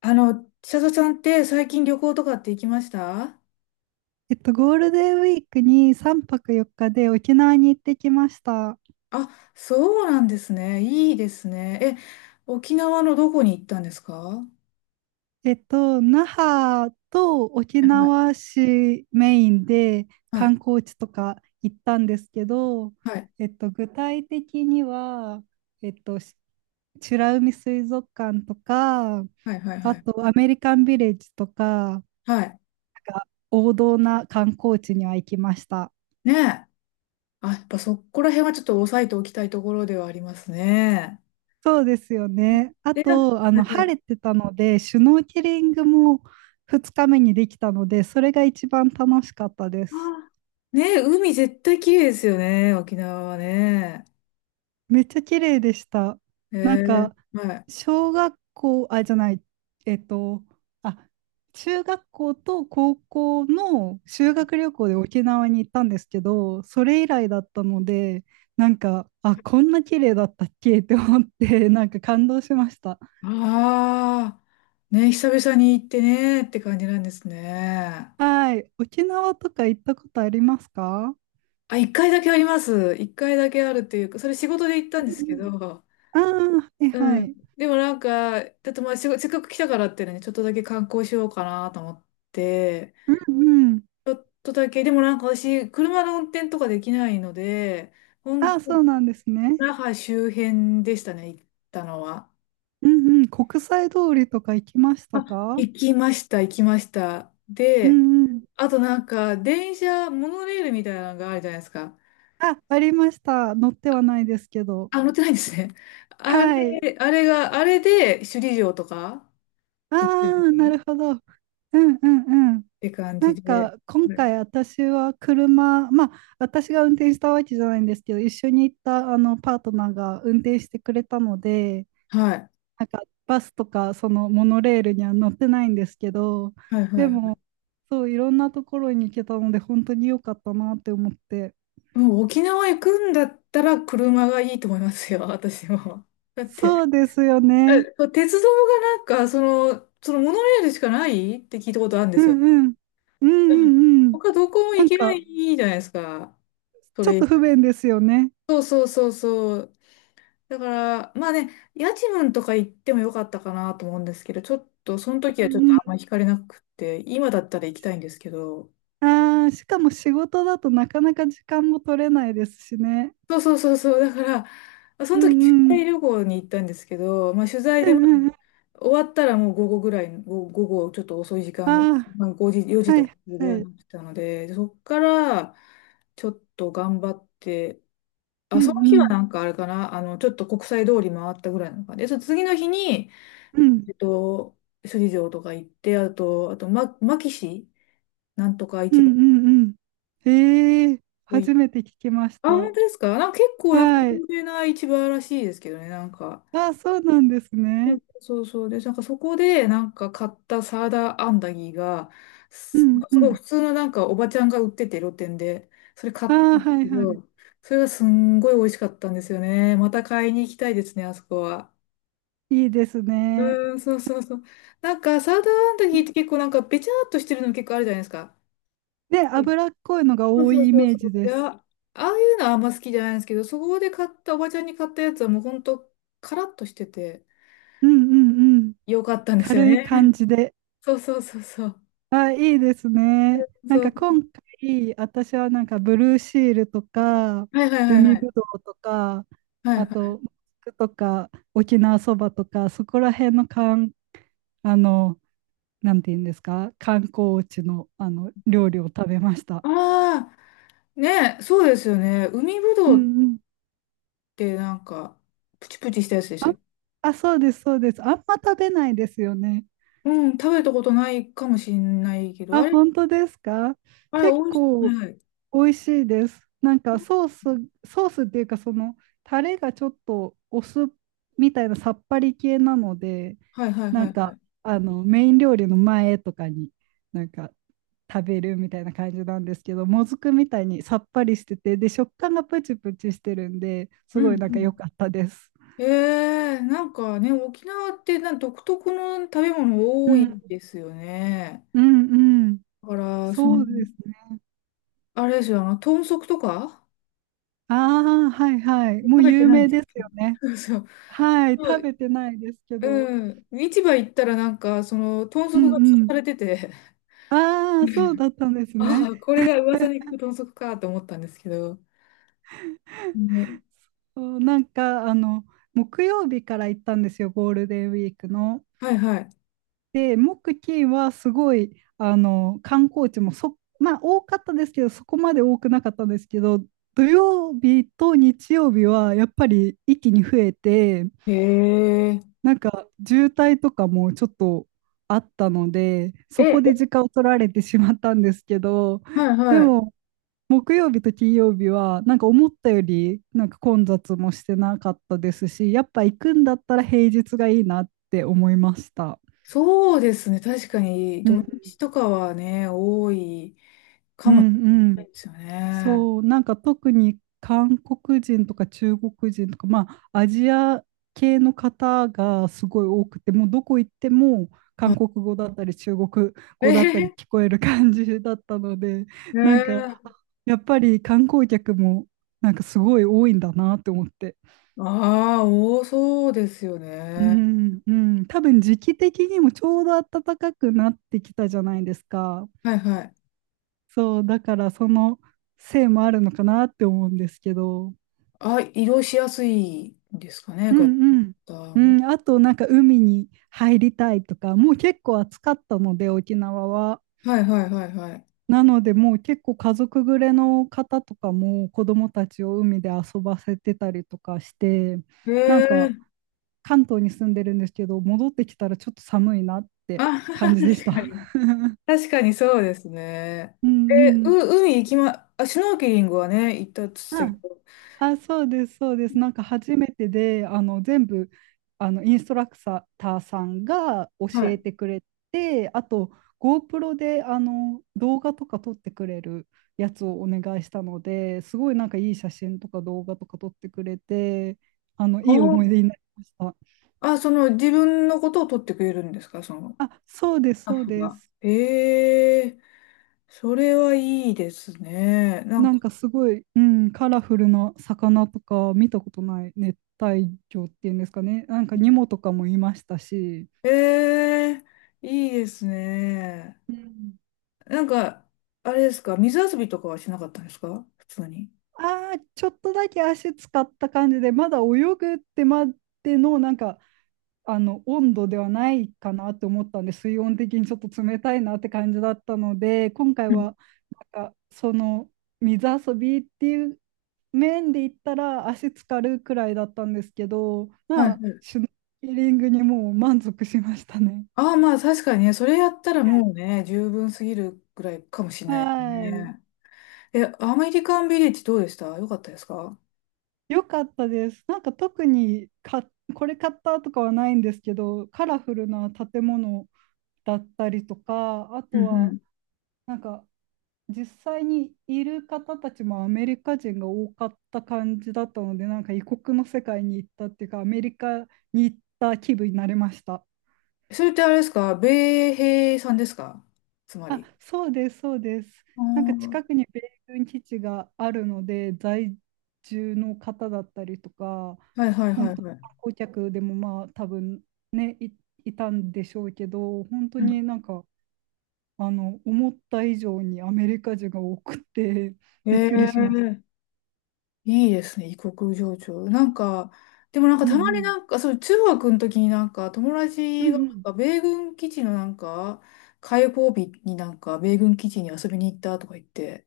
千里ちゃんって最近旅行とかって行きました？ゴールデンウィークに3泊4日で沖縄に行ってきました。あ、そうなんですね。いいですね。沖縄のどこに行ったんですか？は那覇と沖い縄市メインでは観い光地とか行ったんですけど、はい具体的には、えっと、し美ら海水族館とか、はいはいはいあはい。とアメリカンビレッジとか、なんか王道な観光地には行きました。ねえ。あ、やっぱそこら辺はちょっと押さえておきたいところではありますね。そうですよね。あで、なんか、と、はいは晴い。れてたので、シュノーケリングも2日目にできたので、それが一番楽しかったであす。ーねえ、海絶対綺麗ですよね、沖縄はね。めっちゃ綺麗でした。えなんか、はい。小学校、あ、じゃない、えっと、あ、中学校と高校の修学旅行で沖縄に行ったんですけど、それ以来だったので、なんか、こんな綺麗だったっけって思って、なんか感動しました。ああ、ねえ、久々に行ってねって感じなんですね。はい。沖縄とか行ったことありますか？あ、一回だけあります。一回だけあるっていうか、それ仕事で行ったんうですんけうん、ど、ああー、はういはん。い。でもなんか、だってまあ、仕事せっかく来たからってね、ちょっとだけ観光しようかなと思って、うんうん。ちょっとだけ、でもなんか私、車の運転とかできないので、あ本あ、当、そうなんですね。那覇周辺でしたね、行ったのは。うんうん。国際通りとか行きましたあ、か？行きました、行きました。うで、んうん。あとなんか、電車、モノレールみたいなのがあるじゃないですか。あ、ありました。乗ってはないですけど。あ、乗ってないんですね。あはい。れ、あれが、あれで首里城とかあ行ってるあ、なっるほど。うんうんうん。て感なじんで、か、今はい回私は車、まあ、私が運転したわけじゃないんですけど、一緒に行ったあのパートナーが運転してくれたので、はい、なんかバスとかそのモノレールには乗ってないんですけど、はい、ではも、そう、いろんなところに行けたので、本当に良かったなって思って。い。もう沖縄行くんだったら車がいいと思いますよ、私も。だっそて、うですよね。鉄道がなんか、その、そのモノレールしかないって聞いたことあるんでうすよんね。うん。うんううん、んうん。他どこもな行んけなか、いじゃないですか、そちょっれ以と不外。便ですよね。そうそうそうそう。だから、まあね、家賃とか行ってもよかったかなと思うんですけど、ちょっと、その時うはちょっとんうあんまり惹かれなくて、今だったら行きたいんですけど、ん。ああ、しかも仕事だとなかなか時間も取れないですしね。そうそうそうそう。だから、そうの時、取んうん。材旅行に行ったんですけど、まあ、取材うんで、うまんあ、うん。終わったらもう午後ぐらい、午後ちょっと遅い時あ間、あ、まあ、5時、4時はとかいぐらいはにい。なってたので、そっから、ちょっと頑張って、うあ、そのん日うはん。なんかあれかな、あの、ちょっと国際通り回ったぐらいなのかな。で、その次の日に、うんえっと、首里城とか行って、あと、あと、ま、牧市なんとかう市ん場。うんうん。ええ、おい。初めて聞きましあ、た。本当ですか？なんか結構なんかはい。有名な市場らしいですけどね、なんか。あ、そうなんですうん、ね。そうそう。で、なんかそこでなんか買ったサーダーアンダギーが、うすんうすごいん。普通のなんかおばちゃんが売ってて露店で、それ買あったー、んですはいけはい。ど、それがすんごい美味しかったんですよね。また買いに行きたいですね、あそこは。いいですね。うーん、そうそうそう。なんかサーダーアンダで、ギーって結構なんかべちゃーっとしてるの結構あるじゃないですか。はい、脂っこいのがそう多そういイそうメーそジう。でいや、す。ああいうのはあんま好きじゃないんですけど、そこで買ったおばちゃんに買ったやつはもうほんとカラッとしててうんうんうん。よかったんですよ軽いね。感じで。そうそうそうそう。あ、いいですね。なんそかう、今回、私はなんかブルーシールとか、はいはいはいは海ぶい。どうとか、はいはあい。と、もずくとか、沖縄そばとか、そこら辺のかん、あの、なんて言うんですか、観光地の、あの料理を食べました。ああ、ね、そうですよね。海ぶうどうっんうん。てなんか、プチプチしたやつでしたっけ？あ、そうです、そうです。あんま食べないですよね。うん、食べたことないかもしれないけど、あ、あれ、本当ですか？あれ、美結味しい。構はい。美味しいです。なんかソース、ソースっていうかそのタレがちょっとお酢みたいなさっぱり系なので、はいはいなはんいはかい。あのメイン料理の前とかになんか食べるみたいな感じなんですけど、もずくみたいにさっぱりしてて、で食感がプチプチしてるんで、うすごいんなんうかん。良かったです。ええ、なんかね、沖縄ってなん独特の食べ物う多いん、ですよね。うん、うん。だから、その、そうですね。あれですよ、あの、豚足とかああ、はいはい。も食うべて有ない名でですよね。す、そうそう。はい。そ食う、べてないですけど。うん。市場行ったらなんか、その、豚うん足が吊るうん。されてて、ああ、そう だったんですね。ああ、これが噂に聞く豚足かと思ったんですけど。ね、そう、なんか、木曜日から行ったんですよ、ゴールデンウィークの。はいはで、木、金はすごい、観光地もまあ、多かったですけど、そこまで多くなかったんですけど、土曜日と日曜日はやっぱり一気に増えて、い。へえ。なんか渋滞とかもちょっとあったので、そこでえ、時間を取られてしまったんですけど、はいではい。も木曜日と金曜日はなんか思ったよりなんか混雑もしてなかったですし、やっぱ行くんだったら平日がいいなって思いました。そうですね。確かにう土ん、日とかはね、多いかうもしれなん、いですよね。そう、なんか特に韓国人とか中国人とか、まあ、アジア系の方がすごい多くて、もうどこ行ってもあ、韓国語だったり中国え語だったへりへ、聞こえる感じだったので、ねなんかえ。やっぱり観光客もなんかすごい多いんだなって思って。ああ、多そうですようね。ん、うん、多分時期的にもちょうど暖かくなってきたじゃないですか。はいはい。そう、だからそのせいもあるのかなって思うんですけど。あ、移動しやすいんですかね、う方んうん。うも。ん、あとなんか海に入りたいとか、もう結構暑かったので沖縄は。はいはいはいはい。なのでもう結構家族連れの方とかも子供たちを海で遊ばせてたりとかして、へなんかえ。関東に住んでるんですけど、戻ってきたらちょっと寒いなってあ、感じでし確た。か に。確かにそうですね。うんえ、うん。う、海行きま、あ、シュノーケリングはね、行ったって言ってたけど。あ、そうです、そうです。なんか初めてで、全部あのインストラクターさんが教はえい。てくれて、あと GoPro であの動画とか撮ってくれるやつをお願いしたので、すごいなんかいい写真とか動画とか撮ってくれて、あのあいい思い出になりました。あ、その自分のことを取ってくれるんですか、その、あ、そうでスす、タッそうフでが。す。ええ、それはいいですね。なんなんか、かすごい、うん、カラフルな魚とか見たことない熱帯魚っていうんですかね。なんかニモとかもいましたし。ええ、いいですね。うん。なんか、あれですか、水遊びとかはしなかったんですか、普通に。ああ、ちょっとだけ足使った感じで、まだ泳ぐってまでの、なんか、温度ではないかなって思ったんで、水温的にちょっと冷たいなって感じだったので、今回うん、は、なんか、その、水遊びっていう面で言ったら、足つかるくらいだったんですけど、はまいあ、はい。シュノーケリングにもう満足しましたね。ああ、まあ確かにね、それやったらもうね、十分すぎるぐらいかもしれないですはい。ね。え、アメリカンビレッジどうでした？よかったですか？よかったです。なんか特にこれ買ったとかはないんですけど、カラフルな建物、だったりとか、あうとんうはん。なんか実際にいる方たちもアメリカ人が多かった感じだったので、なんか異国の世界に行ったっていうか、アメリカに行った気分になれました。それってあれですか？米兵さんですか、つまあ、り。そうです、そうです。なんか近あくに米軍基地があるので、在住の方だったりとか、あ、はいはいは本い当、は観い。光客でもまあ多分ね、いたんでしょうけど、本当うん。になんか思った以上にアメリカ人が多くて、びっくりしました。ええ、いいですね、異国情緒。なんか、でもなんかうたんまうにん。なんか、そう、中学の時になんか友う達がんなんうか米軍基地のなんか、開放日になんか米軍基地に遊びに行ったとか言って、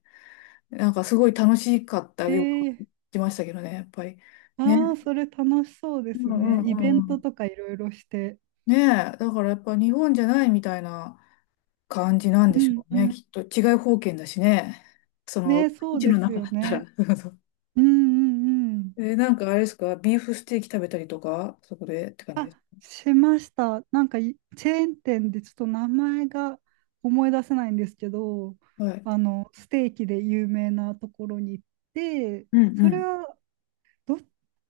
なんかすごい楽しかったん。よくー、言ってましたけどね、やっぱり。あね。あ、それ楽しそうでうすんうね。イベんうントん。とかいろいろして。ねえ、だからやっぱ日本じゃないみたいな感じなんでうしんょううね。ん。きっと違い方圏だしね。その、ね、基そう地でのす中よだったら。ね。そうそう。うんうんうん。え、なんかあれですか、ビーフステーキ食べたりとか、そこでって感じあ、です。しました。なんかチェーン店でちょっと名前が思い出せないんですけど、はい。あの、ステーキで有名なところに行って、うんうそれん。はど、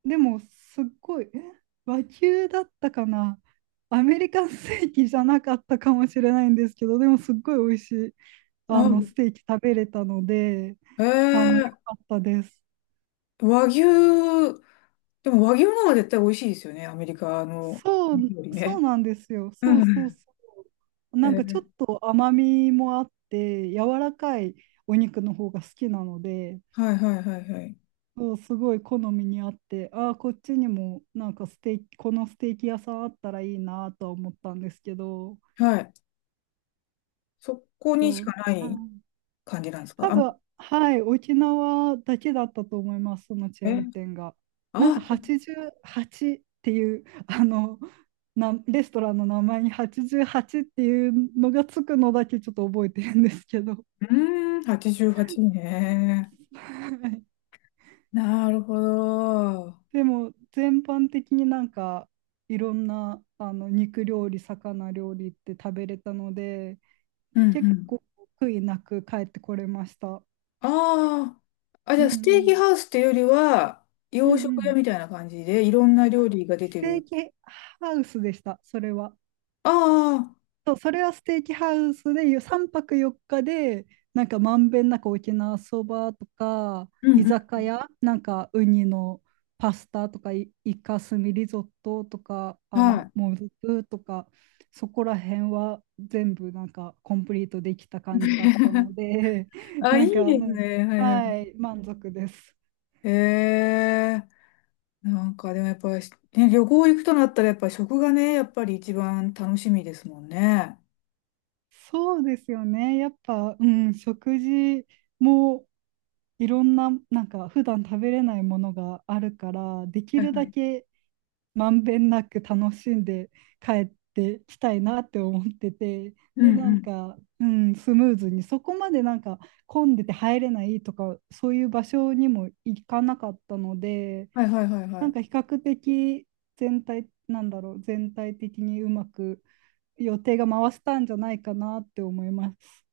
でも、すっごい、和牛だったかな、アメリカンステーキじゃなかったかもしれないんですけど、でも、すっごい美味しい、あの、あ、ステーキ食べれたので、えあの、良ー、かったです。和牛、でも和牛の方が絶対美味しいですよね、アメリカのそう、料理そうね。なんですよ。うそんううそうん。そう。えなんかちょー、っと甘みもあって、柔らかいお肉の方が好きなので、はいはいはいはい。そう、すごい好みにあって、ああ、こっちにもなんかステーキ、このステーキ屋さんあったらいいなとは思ったんですけど、はい。そこにしそう。かなはいい。感じなんです多か？あ、分、はい、沖縄だけだったと思います、そのチェーえ、ン店が。なんあ、か88っていう、レストランの名前に88っていうのがつくのだけちょっと覚えてるんですけど。うーん、88ね。はい。なるほど。でも、全般的になんか、いろんな、あの、肉料理、魚料理って食べれたので、うんう結ん。構、悔いなく帰ってこれました。ああ。あ、じうゃんあ、うステーキん。ハウスっていうよりは、うん洋う食屋ん。みたいな感じで、いろんな料理が出スてテる。ーキハウスでした、それは。ああ。そう、それはステーキハウスで3泊4日で、なんかまんべんなく沖縄そばとか、う居んうん。酒屋、なんかウニのパスタとか、イカスミリゾットとか、あはの、い。もずくとか、そこら辺は全部なんかコンプリートできた感じだったの で、あ、ないんいかですもう、ね。はいはい。はい、満足です。へえ。なんか、でもやっぱり、ね、旅行行くとなったら、やっぱり食がね、やっぱり一番楽しみですもんね。そうですよね。やっぱ、うん、食事もいろんな、なんか普段食べれないものがあるから、できはいるはだい。けまんべんなく楽しんで帰ってきたいなって思ってて、うで、んうなんん。か、うん、スムーズに、そこまでなんか混んでて入れないとか、そういう場所にも行かなかったので、はいはいはいはなんい。か比較的全体、なんだろう、全体的にうまく予定が回せたんじゃないかなって思います。